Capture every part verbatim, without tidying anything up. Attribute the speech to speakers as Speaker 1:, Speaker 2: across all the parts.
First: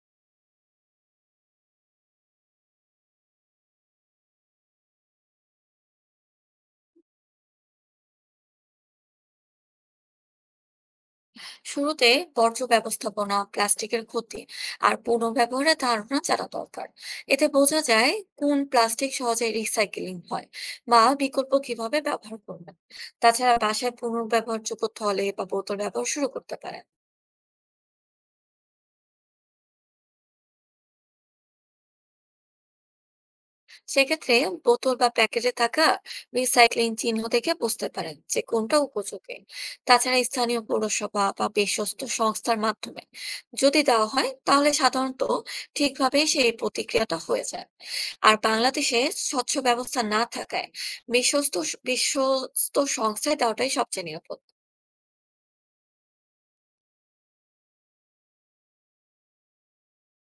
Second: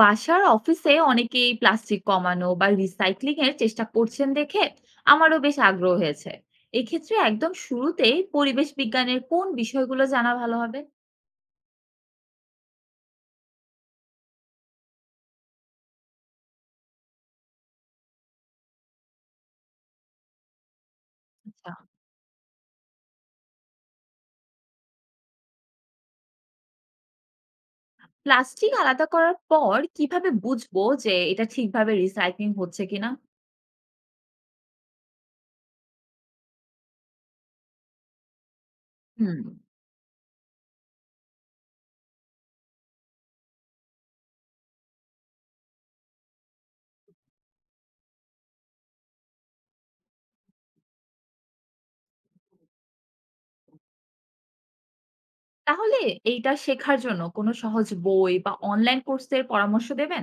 Speaker 1: বাসার অফিসে অনেকেই প্লাস্টিক কমানো বা রিসাইক্লিং এর চেষ্টা করছেন দেখে আমারও বেশ আগ্রহ হয়েছে। এক্ষেত্রে একদম শুরুতেই পরিবেশ বিজ্ঞানের কোন বিষয়গুলো জানা ভালো হবে?
Speaker 2: শুরুতে বর্জ্য ব্যবস্থাপনা প্লাস্টিকের ক্ষতি আর পুনর্ব্যবহারের ধারণা জানা দরকার। এতে বোঝা যায় কোন প্লাস্টিক সহজে রিসাইকেলিং হয় বা বিকল্প
Speaker 1: আচ্ছা।
Speaker 2: কিভাবে ব্যবহার করবেন। তাছাড়া বাসায় পুনর্ব্যবহারযোগ্য থলে বা বোতল ব্যবহার শুরু করতে পারেন।
Speaker 1: প্লাস্টিক আলাদা করার পর কিভাবে বুঝবো যে এটা ঠিকভাবে রিসাইক্লিং হচ্ছে কিনা?
Speaker 2: সেক্ষেত্রে বোতল বা প্যাকেটে থাকা রিসাইক্লিং চিহ্ন থেকে বুঝতে পারেন যে কোনটা
Speaker 1: হুম।
Speaker 2: উপযোগী। তাছাড়া স্থানীয় পৌরসভা বা বিশ্বস্ত সংস্থার মাধ্যমে যদি দেওয়া হয় তাহলে সাধারণত ঠিকভাবে সেই প্রতিক্রিয়াটা হয়ে যায়। আর বাংলাদেশে স্বচ্ছ ব্যবস্থা না থাকায় বিশ্বস্ত বিশ্বস্ত সংস্থায় দেওয়াটাই সবচেয়ে নিরাপদ।
Speaker 1: তাহলে এইটা শেখার জন্য কোনো সহজ বই বা অনলাইন কোর্সের পরামর্শ দেবেন?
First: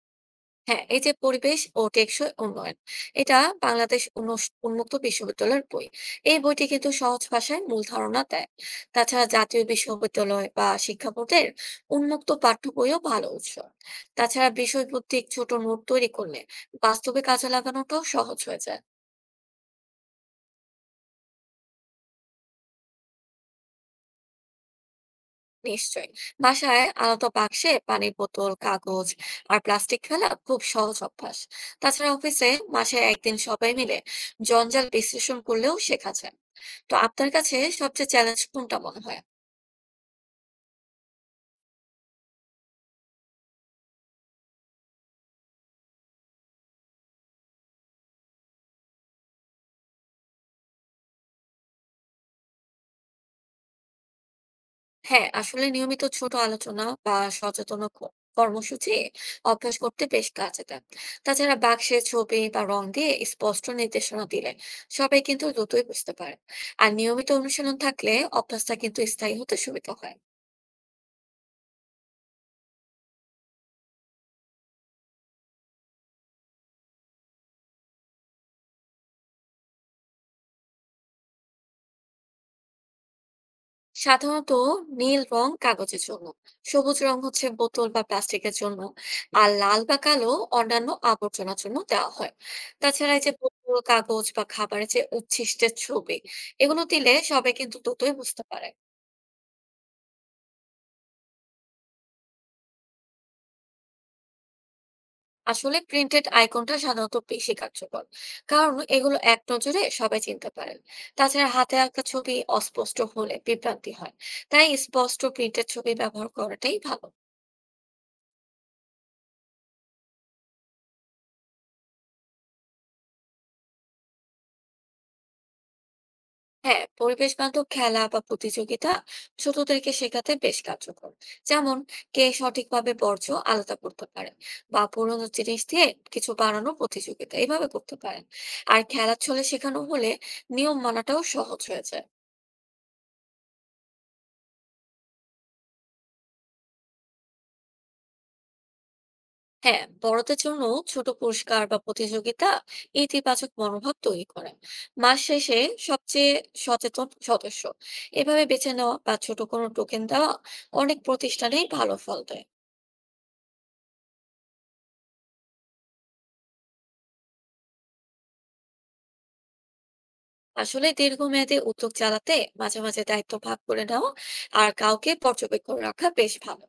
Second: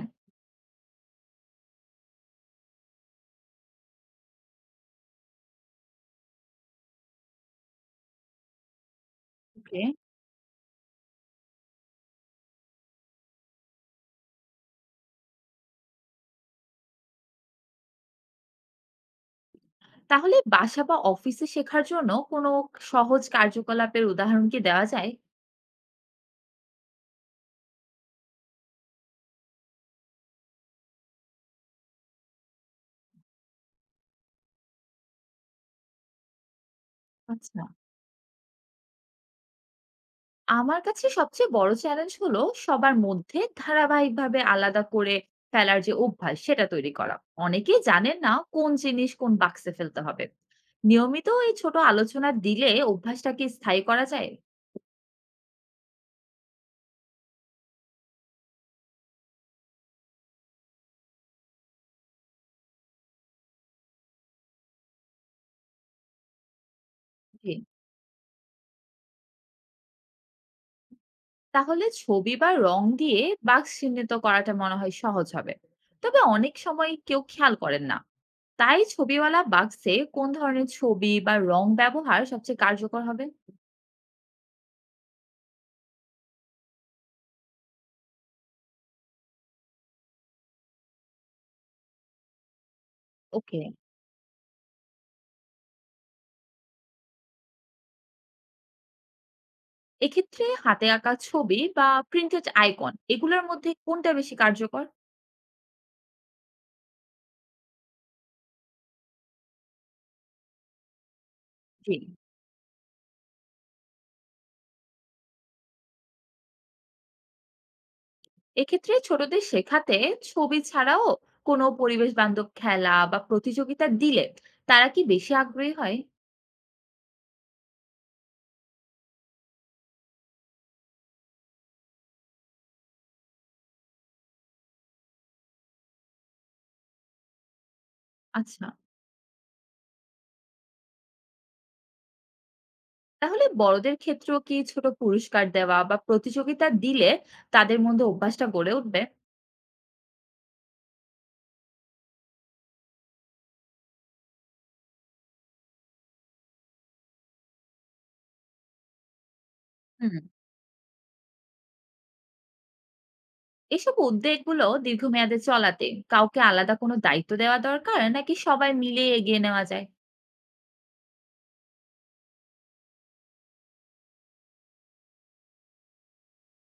Speaker 2: হ্যাঁ, এই যে পরিবেশ ও টেকসই উন্নয়ন, এটা বাংলাদেশ উন্নস- উন্মুক্ত বিশ্ববিদ্যালয়ের বই। এই বইটি কিন্তু সহজ ভাষায় মূল ধারণা দেয়। তাছাড়া জাতীয়
Speaker 1: ওকে।
Speaker 2: বিশ্ববিদ্যালয় বা শিক্ষা বোর্ডের উন্মুক্ত পাঠ্য বইও ভালো উৎস। তাছাড়া বিষয়ভিত্তিক ছোট নোট তৈরি করলে বাস্তবে কাজে লাগানোটাও সহজ হয়ে যায়।
Speaker 1: তাহলে বাসা বা অফিসে শেখার জন্য কোনো সহজ কার্যকলাপের উদাহরণ কি দেওয়া যায়?
Speaker 2: নিশ্চয়ই, বাসায় আলাদা বাক্সে পানির বোতল, কাগজ আর প্লাস্টিক ফেলা খুব সহজ অভ্যাস। তাছাড়া অফিসে মাসে একদিন সবাই মিলে জঞ্জাল বিশ্লেষণ করলেও শেখা যায়। তো আপনার কাছে
Speaker 1: আচ্ছা।
Speaker 2: সবচেয়ে চ্যালেঞ্জ কোনটা মনে হয়?
Speaker 1: আমার কাছে সবচেয়ে বড় চ্যালেঞ্জ হলো সবার মধ্যে ধারাবাহিকভাবে আলাদা করে ফেলার যে অভ্যাস সেটা তৈরি করা। অনেকেই জানেন না কোন জিনিস কোন বাক্সে ফেলতে হবে। নিয়মিত এই ছোট আলোচনা দিলে অভ্যাসটাকে স্থায়ী করা যায়।
Speaker 2: হ্যাঁ, আসলে নিয়মিত ছোট আলোচনা বা সচেতন ক কর্মসূচি অভ্যাস করতে বেশ কাজে দেয়। তাছাড়া বাক্সে ছবি বা রং দিয়ে স্পষ্ট নির্দেশনা দিলে সবাই কিন্তু দ্রুতই বুঝতে পারে। আর নিয়মিত
Speaker 1: জি।
Speaker 2: অনুশীলন থাকলে অভ্যাসটা কিন্তু স্থায়ী হতে সুবিধা হয়।
Speaker 1: তাহলে ছবি বা রং দিয়ে বাক্স চিহ্নিত করাটা মনে হয় সহজ হবে। তবে অনেক সময় কেউ খেয়াল করেন না। তাই ছবিওয়ালা বাক্সে কোন ধরনের ছবি বা রং ব্যবহার সবচেয়ে কার্যকর হবে?
Speaker 2: সাধারণত নীল রং কাগজের জন্য, সবুজ রং হচ্ছে বোতল বা প্লাস্টিকের জন্য, আর লাল বা কালো অন্যান্য আবর্জনার জন্য দেওয়া হয়। তাছাড়া এই যে
Speaker 1: ওকে।
Speaker 2: বোতল, কাগজ বা খাবারের যে উচ্ছিষ্টের ছবি, এগুলো দিলে সবাই কিন্তু দ্রুতই বুঝতে পারে।
Speaker 1: এক্ষেত্রে হাতে আঁকা ছবি বা প্রিন্টেড আইকন এগুলোর মধ্যে কোনটা বেশি কার্যকর?
Speaker 2: আসলে প্রিন্টেড আইকনটা সাধারণত বেশি কার্যকর, কারণ এগুলো এক নজরে সবাই চিনতে পারেন। তাছাড়া হাতে
Speaker 1: জি।
Speaker 2: আঁকা ছবি অস্পষ্ট হলে বিভ্রান্তি হয়। তাই স্পষ্ট প্রিন্টেড ছবি ব্যবহার করাটাই ভালো।
Speaker 1: এক্ষেত্রে ছোটদের শেখাতে ছবি ছাড়াও কোনো পরিবেশ বান্ধব খেলা বা প্রতিযোগিতা দিলে তারা কি বেশি আগ্রহী হয়?
Speaker 2: হ্যাঁ, পরিবেশ বান্ধব খেলা বা প্রতিযোগিতা ছোটদেরকে শেখাতে বেশ কার্যকর। যেমন কে সঠিকভাবে বর্জ্য আলাদা করতে পারে, বা পুরোনো জিনিস দিয়ে কিছু বানানো প্রতিযোগিতা এইভাবে করতে পারেন।
Speaker 1: আচ্ছা।
Speaker 2: আর খেলার ছলে শেখানো হলে নিয়ম মানাটাও সহজ হয়ে যায়।
Speaker 1: তাহলে বড়দের ক্ষেত্রেও কি ছোট পুরস্কার দেওয়া বা প্রতিযোগিতা দিলে তাদের মধ্যে অভ্যাসটা গড়ে উঠবে?
Speaker 2: হ্যাঁ, বড়দের জন্য ছোট পুরস্কার বা প্রতিযোগিতা ইতিবাচক মনোভাব তৈরি করে। মাস শেষে সবচেয়ে সচেতন সদস্য এভাবে বেছে নেওয়া বা ছোট কোনো টোকেন
Speaker 1: হুম।
Speaker 2: দেওয়া অনেক প্রতিষ্ঠানেই ভালো ফল দেয়।
Speaker 1: এসব উদ্যোগগুলো দীর্ঘমেয়াদে চলাতে কাউকে আলাদা কোনো দায়িত্ব দেওয়া দরকার নাকি সবাই মিলে এগিয়ে নেওয়া যায়?
Speaker 2: আসলে দীর্ঘমেয়াদী উদ্যোগ চালাতে মাঝে মাঝে দায়িত্ব ভাগ করে নাও আর কাউকে পর্যবেক্ষণ রাখা বেশ ভালো।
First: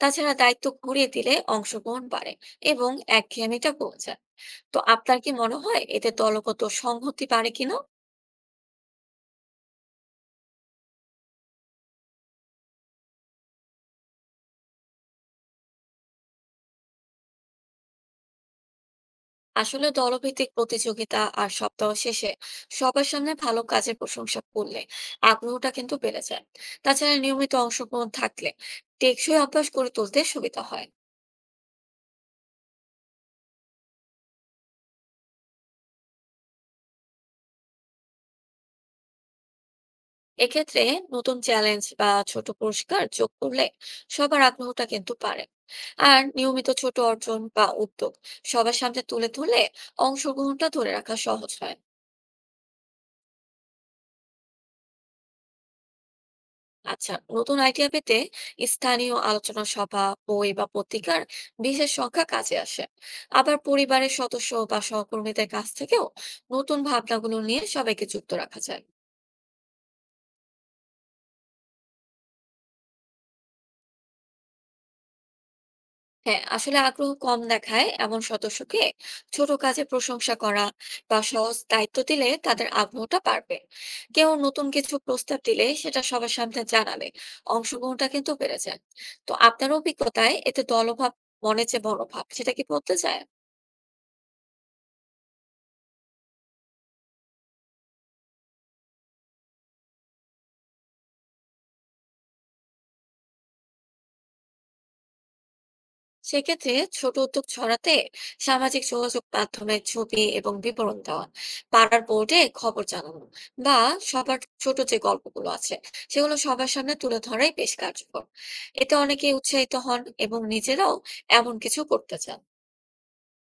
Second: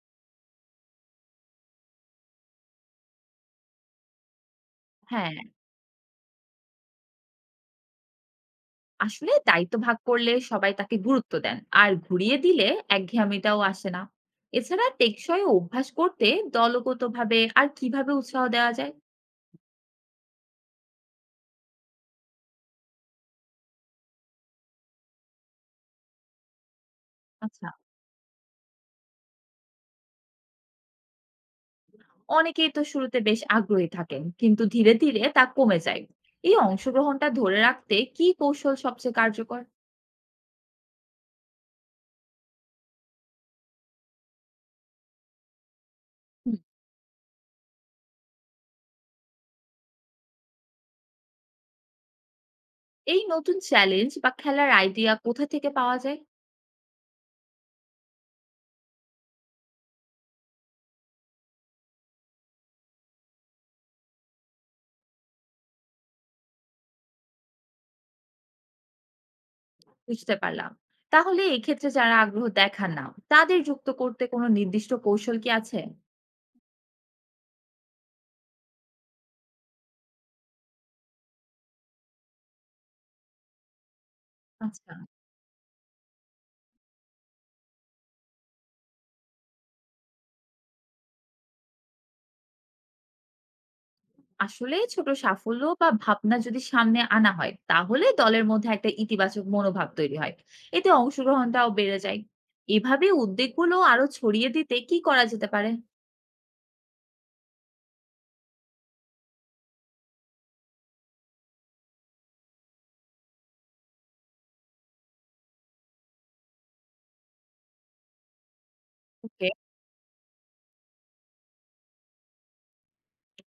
Speaker 2: তাছাড়া দায়িত্ব ঘুরিয়ে দিলে অংশগ্রহণ বাড়ে এবং একঘেয়েমিটা কমে যায়। তো আপনার কি
Speaker 1: হ্যাঁ,
Speaker 2: মনে হয় এতে দলগত সংহতি বাড়ে কিনা?
Speaker 1: আসলে দায়িত্ব ভাগ করলে সবাই তাকে গুরুত্ব দেন। আর ঘুরিয়ে দিলে একঘেয়েমিটাও আসে না। এছাড়া টেকসই অভ্যাস করতে দলগতভাবে আর কিভাবে উৎসাহ দেওয়া যায়?
Speaker 2: আসলে দলভিত্তিক প্রতিযোগিতা আর সপ্তাহ শেষে সবার সামনে ভালো কাজের প্রশংসা করলে আগ্রহটা কিন্তু বেড়ে যায়। তাছাড়া নিয়মিত
Speaker 1: আচ্ছা।
Speaker 2: অংশগ্রহণ থাকলে টেকসই অভ্যাস গড়ে তুলতে সুবিধা হয়।
Speaker 1: অনেকেই তো শুরুতে বেশ আগ্রহী থাকেন কিন্তু ধীরে ধীরে তা কমে যায়। এই অংশগ্রহণটা ধরে রাখতে কি কৌশল সবচেয়ে কার্যকর?
Speaker 2: এক্ষেত্রে নতুন চ্যালেঞ্জ বা ছোট পুরস্কার যোগ করলে সবার আগ্রহটা কিন্তু বাড়ে। আর
Speaker 1: হুম।
Speaker 2: নিয়মিত ছোট অর্জন বা উদ্যোগ সবার সামনে তুলে ধরলে অংশগ্রহণটা ধরে রাখা সহজ হয়।
Speaker 1: এই নতুন চ্যালেঞ্জ বা খেলার আইডিয়া কোথা থেকে পাওয়া যায়?
Speaker 2: আচ্ছা, নতুন আইডিয়া পেতে স্থানীয় আলোচনা সভা, বই বা পত্রিকার বিশেষ সংখ্যা কাজে আসে। আবার পরিবারের সদস্য বা সহকর্মীদের কাছ থেকেও নতুন ভাবনাগুলো নিয়ে সবাইকে যুক্ত রাখা যায়।
Speaker 1: বুঝতে পারলাম। তাহলে এক্ষেত্রে যারা আগ্রহ দেখান না তাদের যুক্ত করতে কোনো নির্দিষ্ট কৌশল কি আছে?
Speaker 2: হ্যাঁ, আসলে আগ্রহ কম দেখায় এমন সদস্যকে ছোট কাজে প্রশংসা করা বা সহজ দায়িত্ব দিলে তাদের আগ্রহটা বাড়বে। কেউ নতুন
Speaker 1: আচ্ছা।
Speaker 2: কিছু প্রস্তাব দিলে সেটা সবার সামনে জানালে অংশগ্রহণটা কিন্তু বেড়ে যায়। তো আপনার অভিজ্ঞতায় এতে দলভাব, মনে যে মনোভাব, সেটা কি বলতে চায়?
Speaker 1: আসলে ছোট সাফল্য বা ভাবনা যদি সামনে আনা হয় তাহলে দলের মধ্যে একটা ইতিবাচক মনোভাব তৈরি হয়। এতে অংশগ্রহণটাও বেড়ে যায়। এভাবে উদ্যোগগুলো আরো ছড়িয়ে দিতে কি করা যেতে পারে?
Speaker 2: সেক্ষেত্রে ছোট উদ্যোগ ছড়াতে সামাজিক যোগাযোগ মাধ্যমে ছবি এবং বিবরণ দেওয়া, পাড়ার বোর্ডে খবর জানানো, বা সবার ছোট যে গল্পগুলো আছে সেগুলো সবার সামনে তুলে ধরাই বেশ কার্যকর। এতে অনেকে
Speaker 1: ওকে।
Speaker 2: উৎসাহিত হন এবং নিজেরাও এমন কিছু করতে চান।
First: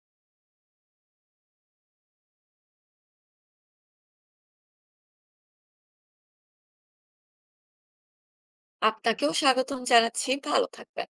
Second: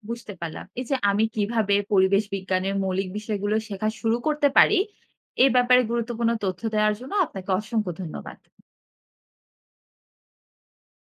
Speaker 1: বুঝতে পারলাম এই যে আমি কিভাবে পরিবেশ বিজ্ঞানের মৌলিক বিষয়গুলো শেখা শুরু করতে পারি। এ ব্যাপারে গুরুত্বপূর্ণ তথ্য দেওয়ার জন্য আপনাকে অসংখ্য ধন্যবাদ।
Speaker 2: আপনাকেও স্বাগতম জানাচ্ছি, ভালো থাকবেন।